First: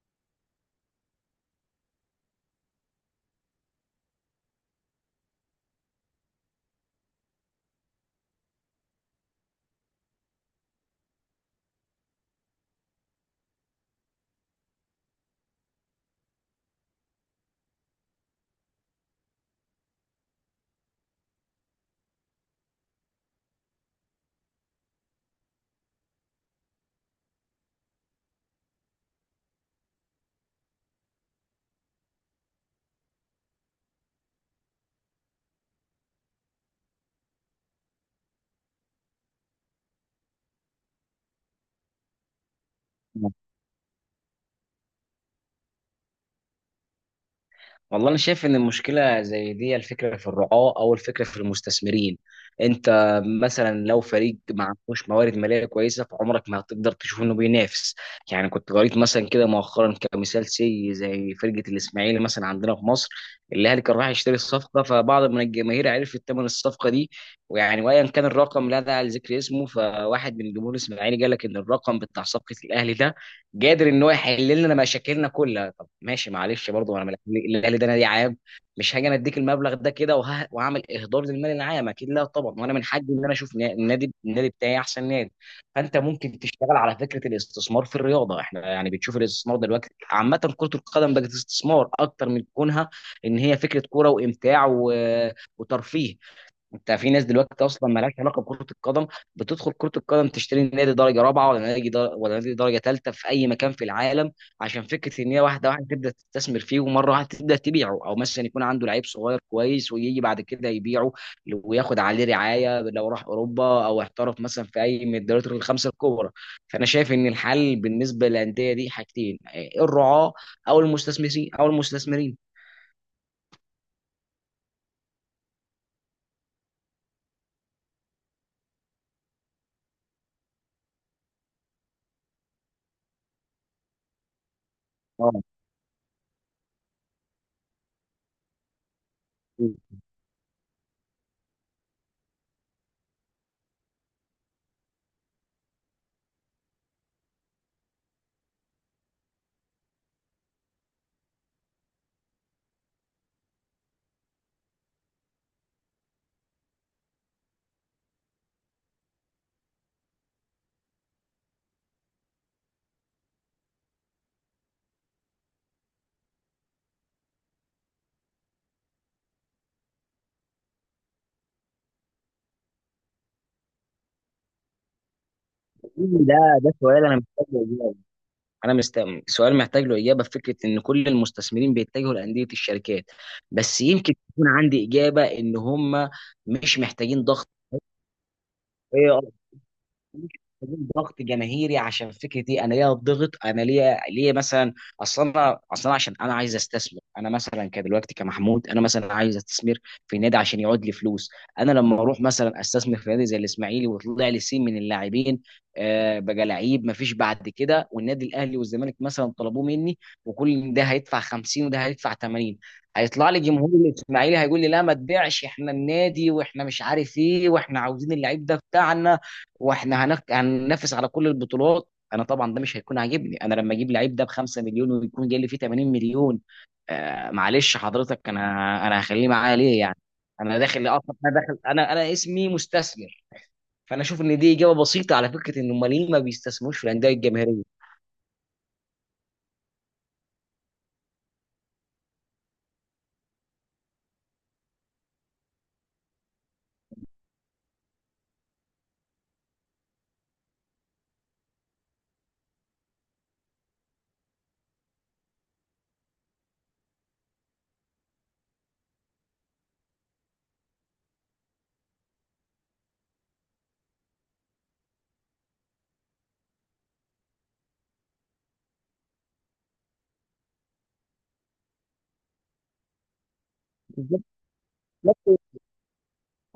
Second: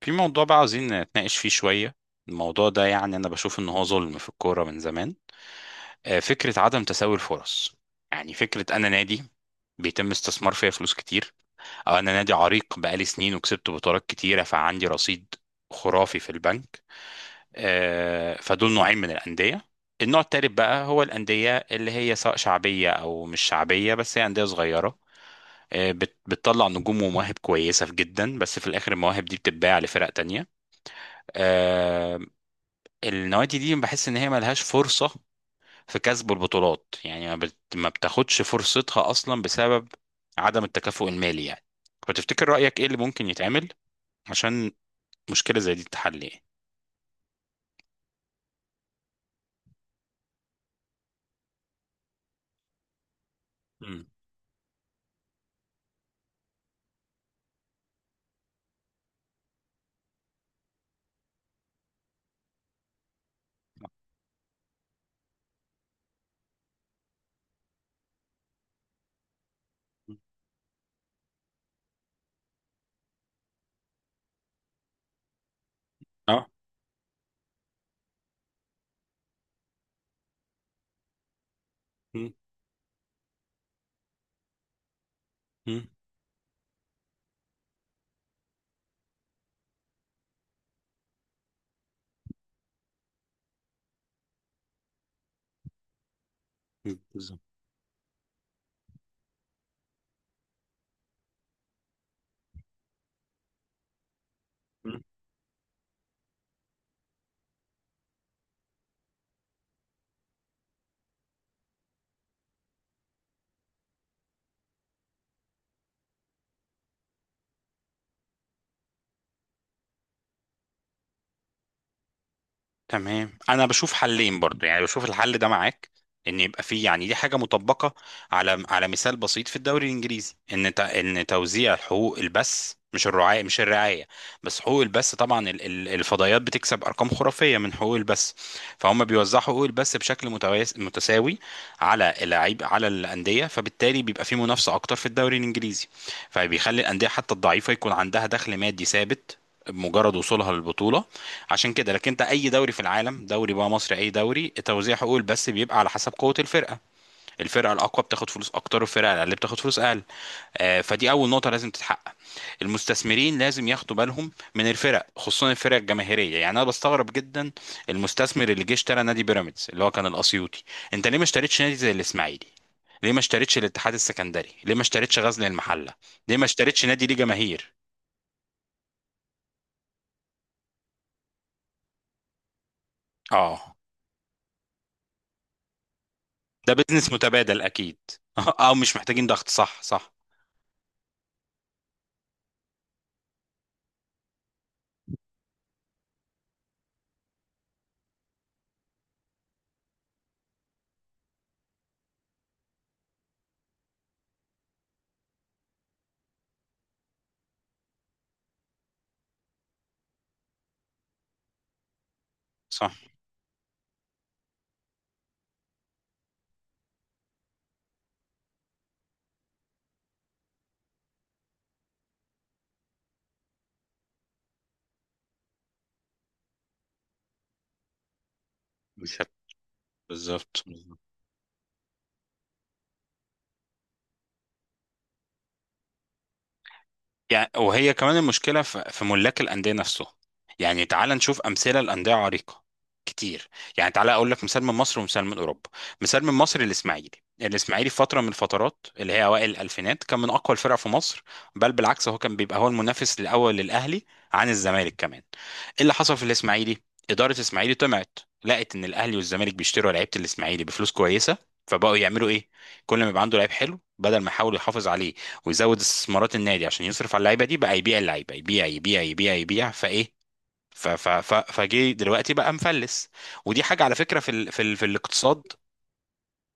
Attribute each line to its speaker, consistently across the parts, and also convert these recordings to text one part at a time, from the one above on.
Speaker 1: في موضوع بقى عاوزين نتناقش فيه شوية. الموضوع ده يعني أنا بشوف إن هو ظلم في الكورة من زمان. فكرة عدم تساوي الفرص، يعني فكرة أنا نادي بيتم استثمار فيا فلوس كتير، أو أنا نادي عريق بقالي سنين وكسبت بطولات كتيرة فعندي رصيد خرافي في البنك. فدول نوعين من الأندية. النوع التالت بقى هو الأندية اللي هي سواء شعبية أو مش شعبية، بس هي أندية صغيرة. بتطلع نجوم ومواهب كويسة جدا، بس في الآخر المواهب دي بتتباع لفرق تانية. آه، النوادي دي بحس ان هي ملهاش فرصة في كسب البطولات، يعني ما بتاخدش فرصتها اصلا بسبب عدم التكافؤ المالي يعني. فتفتكر رأيك ايه اللي ممكن يتعمل عشان مشكلة زي دي تتحل يعني؟
Speaker 2: والله انا شايف ان المشكله زي دي الفكره في الرعاه او الفكره في المستثمرين. انت مثلا لو
Speaker 1: مم.
Speaker 2: فريق ما عندوش موارد ماليه كويسه فعمرك ما هتقدر تشوف انه بينافس. يعني كنت قريت مثلا كده مؤخرا كمثال سي زي فرقه الاسماعيلي مثلا عندنا في مصر، الاهلي كان راح يشتري الصفقه، فبعض من الجماهير عرفت ثمن الصفقه دي، ويعني وايا كان الرقم لا داعي لذكر اسمه، فواحد من جمهور الاسماعيلي قال لك ان الرقم بتاع صفقه الاهلي ده قادر ان هو يحل لنا مشاكلنا كلها. ماشي،
Speaker 1: اه.
Speaker 2: معلش، برضه انا الاهلي ده نادي عام، مش هاجي انا اديك المبلغ ده كده وهعمل اهدار للمال العام، اكيد لا
Speaker 1: مم.
Speaker 2: طبعا. وانا من حقي ان انا اشوف النادي بتاعي احسن نادي.
Speaker 1: مم.
Speaker 2: فانت ممكن تشتغل على فكره الاستثمار في الرياضه. احنا يعني بتشوف الاستثمار دلوقتي، عامه كره القدم بقت استثمار اكتر من كونها ان هي فكره كوره وامتاع وترفيه. انت في ناس
Speaker 1: بالظبط.
Speaker 2: دلوقتي اصلا مالهاش علاقه بكره القدم، بتدخل كره القدم تشتري نادي درجه رابعه ولا ولا نادي درجه ثالثه في اي مكان في العالم، عشان فكره ان هي واحده واحده تبدا تستثمر فيه ومره واحده تبدا تبيعه، او مثلا يكون عنده لعيب صغير كويس ويجي بعد كده يبيعه وياخد عليه رعايه لو راح اوروبا او احترف مثلا في اي من الدوريات الخمسه الكبرى. فانا شايف ان الحل بالنسبه للانديه دي حاجتين، الرعاه او المستثمرين
Speaker 1: تمام، انا بشوف حلين برضو، يعني بشوف الحل ده معاك، ان يبقى فيه، يعني دي حاجه مطبقه على على مثال بسيط في الدوري الانجليزي، ان ان توزيع حقوق البث، مش الرعايه مش الرعايه، بس حقوق البث.
Speaker 2: اه،
Speaker 1: طبعا الفضائيات بتكسب ارقام خرافيه من حقوق البث، فهم بيوزعوا حقوق البث بشكل متساوي على اللاعب على الانديه، فبالتالي بيبقى في منافسه اكتر في الدوري الانجليزي، فبيخلي الانديه حتى الضعيفه يكون عندها دخل مادي ثابت بمجرد وصولها للبطوله عشان كده. لكن انت اي دوري في العالم، دوري بقى مصري اي دوري، توزيع حقوق البث بيبقى على حسب قوه الفرقه، الفرقه الاقوى بتاخد فلوس اكتر والفرقه الاقل بتاخد فلوس اقل. فدي اول نقطه لازم تتحقق. المستثمرين لازم ياخدوا بالهم من الفرق، خصوصا الفرق الجماهيريه. يعني انا بستغرب جدا المستثمر اللي جه اشترى نادي بيراميدز اللي هو كان الاسيوطي، انت ليه ما اشتريتش نادي زي الاسماعيلي؟ ليه ما اشتريتش الاتحاد السكندري؟ ليه ما اشتريتش غزل المحله؟
Speaker 2: ده
Speaker 1: ليه ما اشتريتش
Speaker 2: سؤال
Speaker 1: نادي ليه
Speaker 2: انا محتاج،
Speaker 1: جماهير؟
Speaker 2: انا مست... سؤال محتاج له اجابه في فكره ان كل المستثمرين بيتجهوا لانديه الشركات.
Speaker 1: اه.
Speaker 2: بس يمكن تكون عندي اجابه ان هم
Speaker 1: ده
Speaker 2: مش
Speaker 1: بزنس
Speaker 2: محتاجين ضغط،
Speaker 1: متبادل اكيد. اه، مش محتاجين ضغط، صح، صح،
Speaker 2: محتاجين ضغط جماهيري. عشان فكره ايه، انا ليا ضغط؟ انا ليا مثلا اصلا، انا اصلا عشان انا عايز استثمر، انا مثلا كدلوقتي كمحمود انا مثلا عايز استثمر في نادي عشان يعود لي فلوس. انا لما اروح مثلا استثمر في نادي زي الاسماعيلي وطلع لي سين من اللاعبين، آه بقى لعيب مفيش بعد كده، والنادي الاهلي والزمالك مثلا طلبوه مني، وكل ده هيدفع 50 وده هيدفع 80،
Speaker 1: صح.
Speaker 2: هيطلع لي جمهور الاسماعيلي هيقول لي لا ما تبيعش، احنا النادي واحنا مش عارف ايه واحنا عاوزين اللعيب ده بتاعنا، واحنا هننافس على كل البطولات. انا طبعا ده مش هيكون عاجبني، انا لما اجيب لعيب ده ب 5 مليون ويكون جاي لي فيه 80 مليون، آه معلش حضرتك، انا
Speaker 1: مش
Speaker 2: هخليه
Speaker 1: هت-
Speaker 2: معايا ليه يعني؟ انا
Speaker 1: بالظبط.
Speaker 2: داخل اصلا، انا داخل، انا اسمي مستثمر. فانا اشوف ان دي اجابه بسيطه على فكره ان امال ليه ما بيستثمروش في الانديه
Speaker 1: يعني
Speaker 2: الجماهيريه.
Speaker 1: وهي كمان المشكلة في في ملاك الأندية نفسه. يعني تعال نشوف أمثلة لأندية عريقة كتير. يعني تعال أقول لك مثال من مصر ومثال من أوروبا. مثال من مصر الإسماعيلي. الإسماعيلي في فترة من الفترات اللي هي أوائل الألفينات كان من أقوى الفرق في مصر، بل بالعكس هو كان بيبقى هو المنافس الأول للأهلي عن الزمالك كمان. إيه اللي حصل في الإسماعيلي؟ إدارة الإسماعيلي طمعت، لقت إن الأهلي والزمالك بيشتروا لعيبة الإسماعيلي بفلوس كويسة، فبقوا يعملوا إيه؟ كل ما يبقى عنده لعيب حلو، بدل ما يحاولوا يحافظ عليه ويزود استثمارات النادي عشان يصرف على اللعيبه دي، بقى يبيع اللعيبه، يبيع يبيع يبيع يبيع، فايه؟ فجه دلوقتي بقى مفلس. ودي حاجه على فكره
Speaker 2: بالظبط.
Speaker 1: في الاقتصاد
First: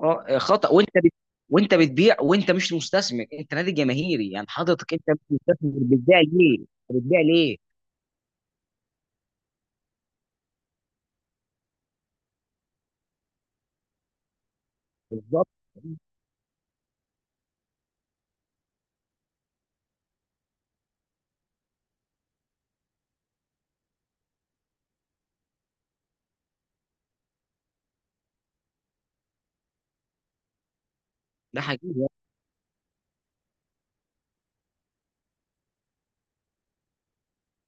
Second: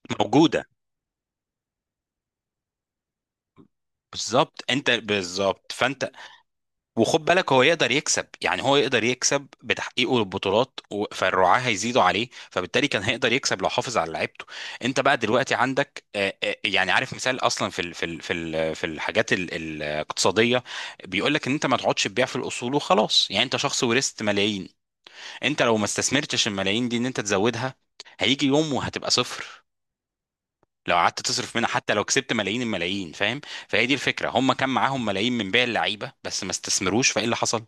Speaker 2: اه،
Speaker 1: موجوده.
Speaker 2: خطا، وانت بتبيع وانت مش مستثمر، انت نادي جماهيري، يعني
Speaker 1: بالظبط، انت
Speaker 2: حضرتك انت مش
Speaker 1: بالظبط،
Speaker 2: مستثمر،
Speaker 1: فانت
Speaker 2: بتبيع ليه؟
Speaker 1: وخد بالك هو يقدر يكسب، يعني هو يقدر يكسب بتحقيقه للبطولات، فالرعاة هيزيدوا عليه، فبالتالي كان هيقدر يكسب لو حافظ على لعيبته. انت بقى
Speaker 2: بالظبط.
Speaker 1: دلوقتي عندك، يعني عارف، مثال اصلا في الحاجات الاقتصاديه بيقول لك ان انت ما تقعدش تبيع في الاصول وخلاص. يعني انت شخص ورثت ملايين، انت لو ما استثمرتش الملايين دي، ان انت تزودها، هيجي يوم وهتبقى صفر لو قعدت تصرف
Speaker 2: ده
Speaker 1: منها، حتى لو
Speaker 2: حقيقي.
Speaker 1: كسبت ملايين الملايين، فاهم؟ فهي دي الفكره، هم كان معاهم ملايين من بيع اللعيبه، بس ما استثمروش، فايه اللي حصل؟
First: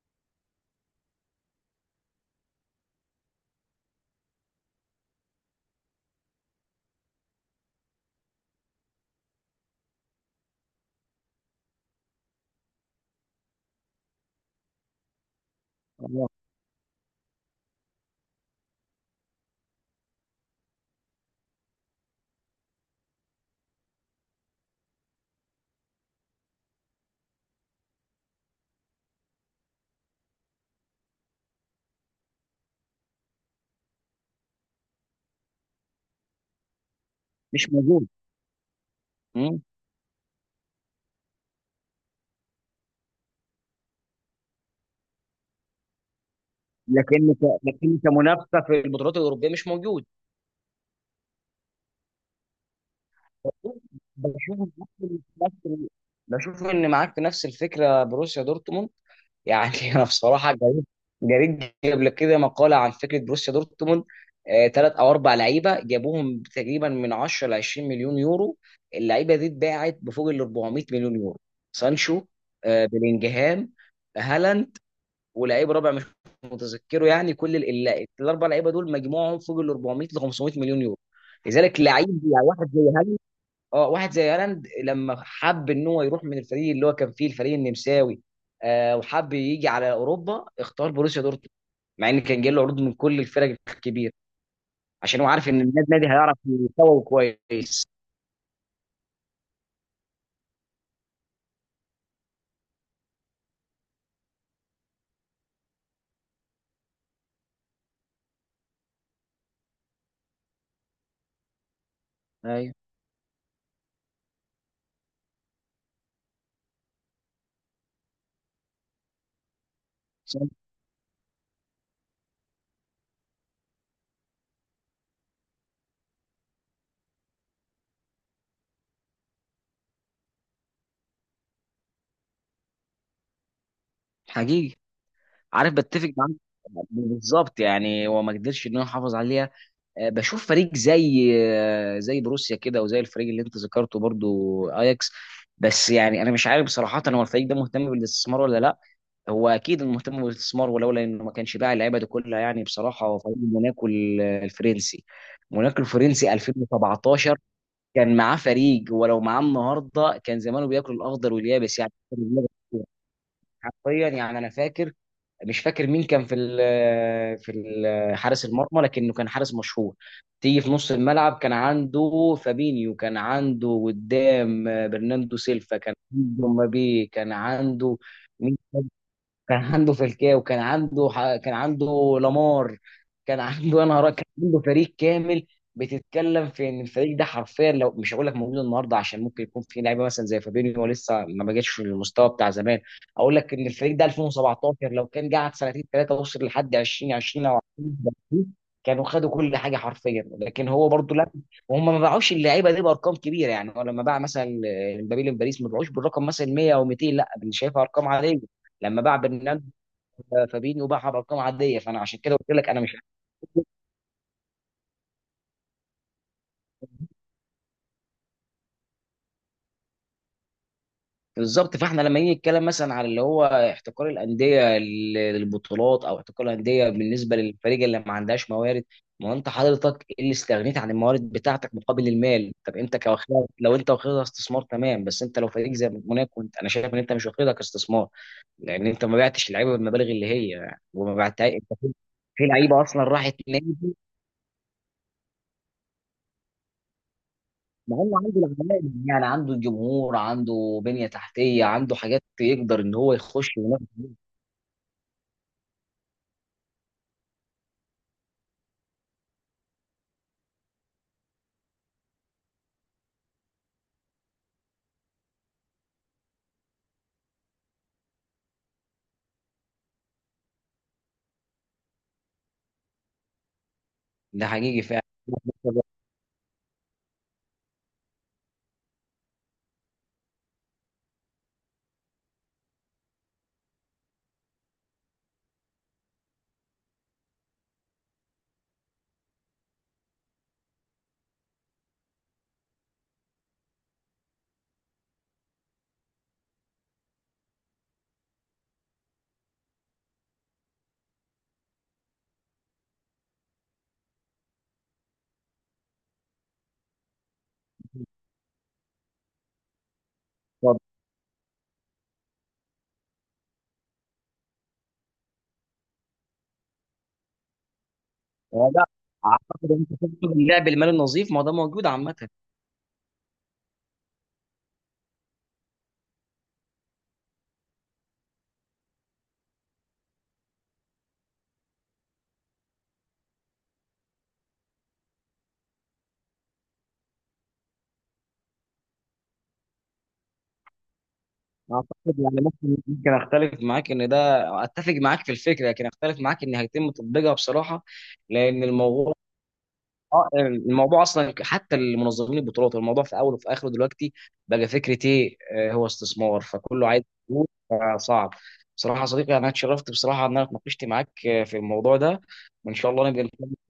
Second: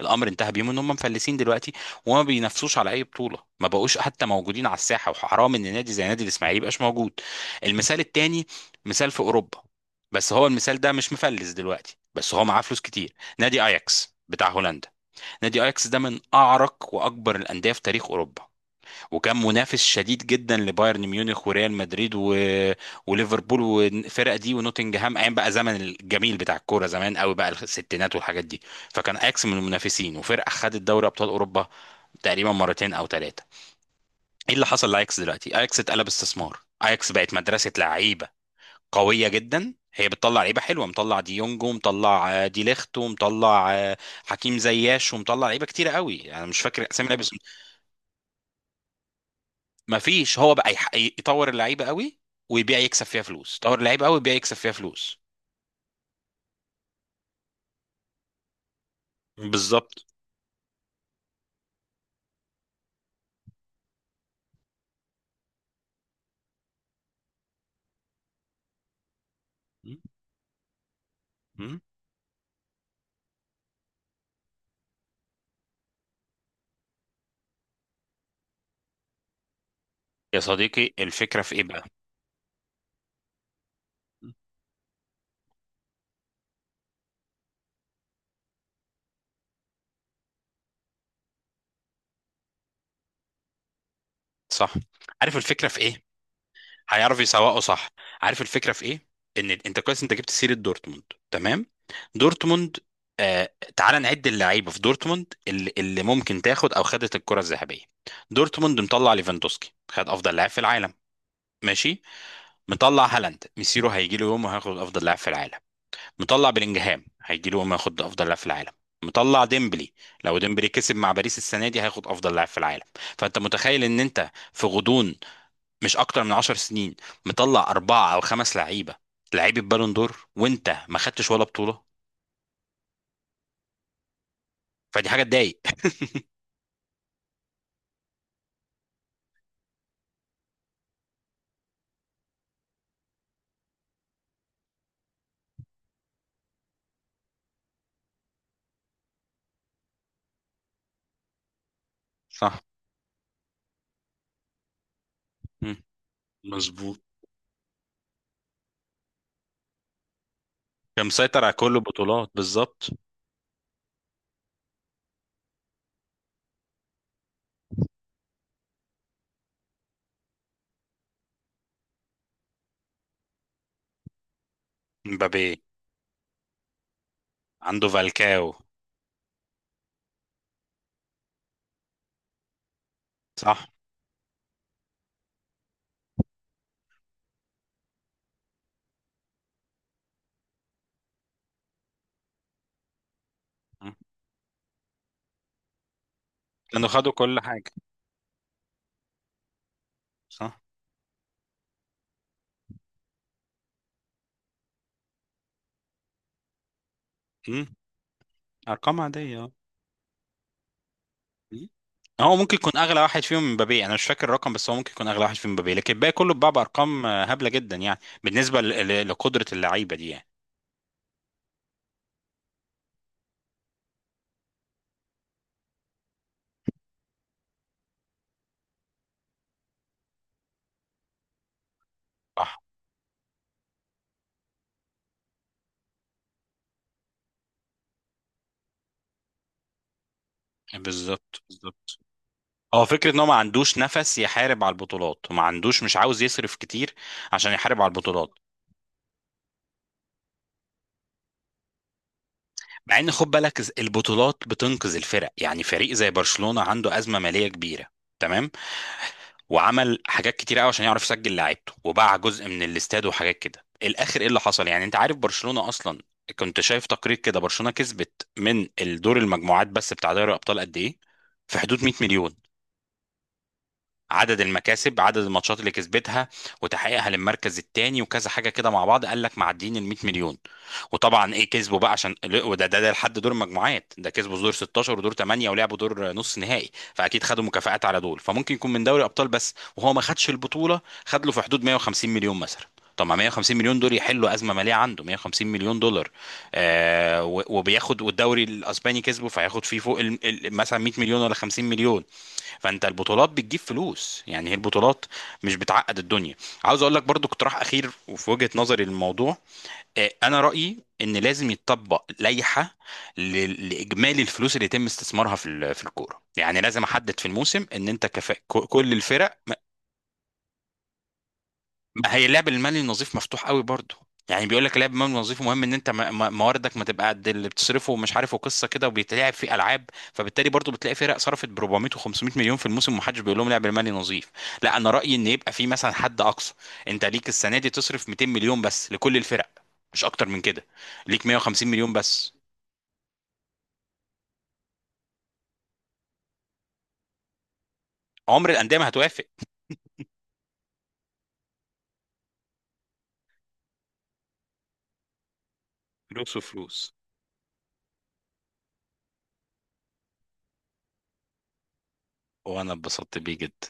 Speaker 1: الامر انتهى بيهم ان هم مفلسين دلوقتي وما بينافسوش على اي بطوله، ما بقوش حتى موجودين على الساحه، وحرام ان نادي زي نادي الاسماعيلي يبقاش موجود. المثال التاني، مثال في اوروبا، بس هو المثال ده مش مفلس دلوقتي، بس هو معاه فلوس كتير. نادي اياكس بتاع هولندا. نادي اياكس ده من
Speaker 2: اه.
Speaker 1: اعرق واكبر الانديه في تاريخ اوروبا، وكان منافس شديد جدا لبايرن ميونخ وريال مدريد وليفربول والفرق دي ونوتنجهام، ايام بقى زمن الجميل بتاع الكوره زمان قوي بقى، الستينات والحاجات دي. فكان اياكس من المنافسين، وفرقه خدت دوري ابطال اوروبا تقريبا مرتين او ثلاثه. ايه اللي حصل لاياكس دلوقتي؟ اياكس اتقلب استثمار، اياكس بقت
Speaker 2: مش
Speaker 1: مدرسه
Speaker 2: موجود.
Speaker 1: لعيبه قويه جدا، هي بتطلع لعيبه حلوه، مطلع ديونج، ومطلع دي ليخت، ومطلع حكيم زياش، ومطلع لعيبه كتيره قوي، انا مش فاكر اسامي لعيبه.
Speaker 2: لكن كمنافسه في البطولات الاوروبيه مش
Speaker 1: ما
Speaker 2: موجود.
Speaker 1: فيش، هو بقى يطور اللعيبه قوي ويبيع يكسب فيها فلوس، يطور اللعيبه قوي ويبيع يكسب
Speaker 2: بشوف إن
Speaker 1: فيها فلوس.
Speaker 2: معاك- بشوف ان معاك في نفس الفكره بروسيا دورتموند. يعني انا
Speaker 1: بالظبط.
Speaker 2: بصراحه جريت قبل كده مقاله عن فكره بروسيا دورتموند، ثلاث او اربع لعيبه جابوهم تقريبا من 10 ل 20 مليون يورو، اللعيبه دي
Speaker 1: م-
Speaker 2: اتباعت بفوق ال 400 مليون يورو.
Speaker 1: م.
Speaker 2: سانشو، بلينجهام، هالاند، ولعيب رابع مش متذكره. يعني كل الاربع لعيبه دول مجموعهم فوق ال 400 ل
Speaker 1: يا
Speaker 2: 500 مليون
Speaker 1: صديقي،
Speaker 2: يورو.
Speaker 1: الفكره في ايه
Speaker 2: لذلك
Speaker 1: بقى؟
Speaker 2: لعيب يعني واحد زي هالاند، اه واحد زي هالاند لما حب ان هو يروح من الفريق اللي هو كان فيه الفريق النمساوي، وحب يجي على اوروبا، اختار بروسيا دورتموند، مع ان كان جاي له عروض من كل الفرق الكبيره،
Speaker 1: صح.
Speaker 2: عشان هو
Speaker 1: عارف
Speaker 2: عارف ان
Speaker 1: الفكره في
Speaker 2: النادي
Speaker 1: ايه؟
Speaker 2: نادي هيعرف يسوق
Speaker 1: هيعرف يسوقه،
Speaker 2: كويس.
Speaker 1: صح. عارف الفكره في ايه؟ ان انت كويس انت جبت سيره دورتموند، تمام، دورتموند. تعال نعد اللعيبه في دورتموند اللي ممكن تاخد او خدت الكره الذهبيه. دورتموند مطلع ليفاندوسكي، خد افضل لاعب في العالم، ماشي.
Speaker 2: ايوه.
Speaker 1: مطلع هالاند، ميسيرو هيجي له يوم وهياخد افضل لاعب في العالم. مطلع بلينجهام، هيجي له ياخد افضل لاعب في العالم. مطلع ديمبلي، لو
Speaker 2: صح.
Speaker 1: ديمبلي كسب مع باريس السنه دي هياخد افضل لاعب في العالم. فانت متخيل ان انت في غضون مش اكتر من 10 سنين مطلع اربعه او خمس لعيبه، لعيبه بالون دور، وانت ما خدتش ولا بطوله؟
Speaker 2: حقيقي.
Speaker 1: فدي حاجه تضايق.
Speaker 2: عارف بتفق معاك بالظبط، يعني هو ما قدرش ان هو يحافظ عليه. بشوف فريق زي زي بروسيا كده، وزي الفريق اللي انت ذكرته برضو اياكس. بس يعني انا مش عارف بصراحه هو الفريق ده مهتم بالاستثمار ولا لا. هو اكيد مهتم بالاستثمار، ولولا انه ما كانش باع اللعيبه دي كلها.
Speaker 1: صح.
Speaker 2: يعني بصراحه هو فريق موناكو الفرنسي،
Speaker 1: مم.
Speaker 2: موناكو الفرنسي
Speaker 1: مظبوط.
Speaker 2: 2017 كان معاه فريق، ولو معاه النهارده كان زمانه بياكل
Speaker 1: كان
Speaker 2: الاخضر
Speaker 1: مسيطر على كل
Speaker 2: واليابس يعني.
Speaker 1: البطولات، بالظبط.
Speaker 2: حرفيا، يعني انا فاكر، مش فاكر مين كان في حارس المرمى لكنه كان حارس مشهور. تيجي في نص الملعب كان عنده فابينيو، كان عنده قدام برناندو
Speaker 1: مبابي.
Speaker 2: سيلفا، كان عنده مبابي، كان
Speaker 1: عنده
Speaker 2: عنده
Speaker 1: فالكاو.
Speaker 2: فالكاو، كان عنده كان عنده لامار، كان
Speaker 1: صح.
Speaker 2: عنده انا هراء، كان عنده فريق كامل. بتتكلم في ان الفريق ده حرفيا لو مش هقول لك موجود النهارده، عشان ممكن يكون في لعيبه مثلا زي فابينيو لسه ما بقتش في المستوى بتاع زمان. اقول لك ان
Speaker 1: مم.
Speaker 2: الفريق ده 2017 لو كان قعد سنتين ثلاثه وصل لحد
Speaker 1: كانوا خدوا كل
Speaker 2: 2020 او
Speaker 1: حاجه.
Speaker 2: 2030، كانوا خدوا كل حاجه حرفيا.
Speaker 1: صح.
Speaker 2: لكن هو برضو لا، وهم ما باعوش اللعيبه دي بارقام كبيره، يعني هو لما باع مثلا مبابي لباريس ما باعوش بالرقم مثلا 100 او 200، لا أنا
Speaker 1: مم.
Speaker 2: شايفها ارقام عاديه.
Speaker 1: ارقام
Speaker 2: لما باع
Speaker 1: عاديه.
Speaker 2: برنامج فابينيو باعها بارقام عاديه. فانا عشان كده
Speaker 1: هو
Speaker 2: قلت
Speaker 1: ممكن
Speaker 2: لك
Speaker 1: يكون
Speaker 2: انا مش
Speaker 1: اغلى واحد فيهم مبابي، انا مش فاكر الرقم، بس هو ممكن يكون اغلى واحد فيهم مبابي، لكن الباقي كله اتباع بارقام هبله جدا يعني بالنسبه لقدره اللعيبه دي يعني.
Speaker 2: بالظبط. فاحنا لما نيجي نتكلم مثلا على اللي هو احتكار الانديه للبطولات، او احتكار الانديه بالنسبه للفريق اللي ما عندهاش موارد، ما هو انت حضرتك إيه اللي استغنيت عن الموارد بتاعتك مقابل المال؟
Speaker 1: صح.
Speaker 2: طب انت كواخدها، لو انت واخدها استثمار تمام، بس انت لو فريق زي موناكو، انت انا شايف ان انت مش واخدها كاستثمار، لان انت ما بعتش اللعيبه بالمبالغ اللي هي، وما
Speaker 1: بالظبط
Speaker 2: بعتها انت في
Speaker 1: بالظبط.
Speaker 2: لعيبه
Speaker 1: هو
Speaker 2: اصلا
Speaker 1: فكره ان هو ما
Speaker 2: راحت نادي.
Speaker 1: عندوش نفس يحارب على البطولات، وما عندوش، مش عاوز يصرف كتير عشان يحارب على
Speaker 2: ما هو
Speaker 1: البطولات.
Speaker 2: عنده العمال، يعني عنده الجمهور، عنده بنية تحتية، عنده حاجات يقدر ان
Speaker 1: مع ان
Speaker 2: هو
Speaker 1: خد
Speaker 2: يخش
Speaker 1: بالك
Speaker 2: وينافس بيها.
Speaker 1: البطولات بتنقذ الفرق، يعني فريق زي برشلونه عنده ازمه ماليه كبيره، تمام، وعمل حاجات كتير قوي عشان يعرف يسجل لعيبته، وباع جزء من الاستاد وحاجات كده الاخر. ايه اللي حصل؟ يعني انت عارف برشلونة اصلا، كنت شايف تقرير كده، برشلونة كسبت من الدور المجموعات بس بتاع دوري الابطال قد ايه؟ في حدود 100 مليون. عدد
Speaker 2: ده حقيقي
Speaker 1: المكاسب،
Speaker 2: فعلا.
Speaker 1: عدد الماتشات اللي كسبتها وتحقيقها للمركز الثاني وكذا حاجه كده مع بعض، قال لك معديين ال 100 مليون. وطبعا ايه كسبوا بقى، عشان وده ده ده لحد دور المجموعات ده، كسبوا دور 16 ودور 8 ولعبوا دور نص نهائي، فاكيد خدوا مكافآت على دول. فممكن يكون من دوري ابطال بس، وهو ما خدش البطوله، خد له في حدود 150 مليون مثلا. طب ما 150 مليون دول يحلوا ازمه ماليه، عنده 150 مليون دولار. وبياخد، والدوري الاسباني كسبه، فهياخد فيه فوق مثلا 100 مليون ولا 50 مليون. فانت البطولات بتجيب فلوس، يعني هي البطولات مش بتعقد الدنيا. عاوز اقول لك برضو اقتراح اخير، وفي وجهة نظري للموضوع، انا رأيي ان لازم يتطبق لائحة لاجمالي الفلوس اللي يتم استثمارها في الكورة. يعني لازم احدد في الموسم ان انت
Speaker 2: هو ده.
Speaker 1: كل الفرق.
Speaker 2: اعتقد انت تقصد اللعب المالي النظيف، ما هو ده موجود
Speaker 1: ما هي
Speaker 2: عامة.
Speaker 1: اللعب المالي النظيف مفتوح قوي برضه، يعني بيقول لك اللعب المالي النظيف مهم ان انت مواردك ما تبقى قد اللي بتصرفه، ومش عارف، وقصه كده، وبيتلعب في العاب، فبالتالي برضه بتلاقي فرق صرفت ب 400 و500 مليون في الموسم ومحدش بيقول لهم لعب المالي نظيف. لا انا رايي ان يبقى في مثلا حد اقصى، انت ليك السنه دي تصرف 200 مليون بس لكل الفرق، مش اكتر من كده، ليك 150 مليون
Speaker 2: اعتقد
Speaker 1: بس.
Speaker 2: يعني ممكن اختلف معاك ان ده، اتفق معاك في الفكرة لكن اختلف معاك ان هيتم تطبيقها بصراحة،
Speaker 1: عمر
Speaker 2: لان
Speaker 1: الانديه ما
Speaker 2: الموضوع،
Speaker 1: هتوافق.
Speaker 2: اه الموضوع اصلا حتى المنظمين البطولات الموضوع في اوله وفي اخره دلوقتي بقى فكره ايه، هو
Speaker 1: فلوس
Speaker 2: استثمار، فكله
Speaker 1: وفلوس.
Speaker 2: عايز فلوس، فصعب. بصراحه يا صديقي انا اتشرفت بصراحه ان انا اتناقشت معاك في الموضوع ده.
Speaker 1: وانا
Speaker 2: وان شاء الله
Speaker 1: اتبسطت
Speaker 2: نبقى
Speaker 1: بيه
Speaker 2: نتكلم
Speaker 1: جدا.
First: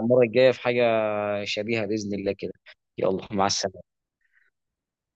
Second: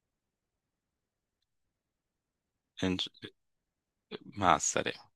Speaker 2: المره الجايه في حاجه شبيهه باذن الله كده.
Speaker 1: إن-
Speaker 2: يلا، مع السلامه.
Speaker 1: مع السلامه.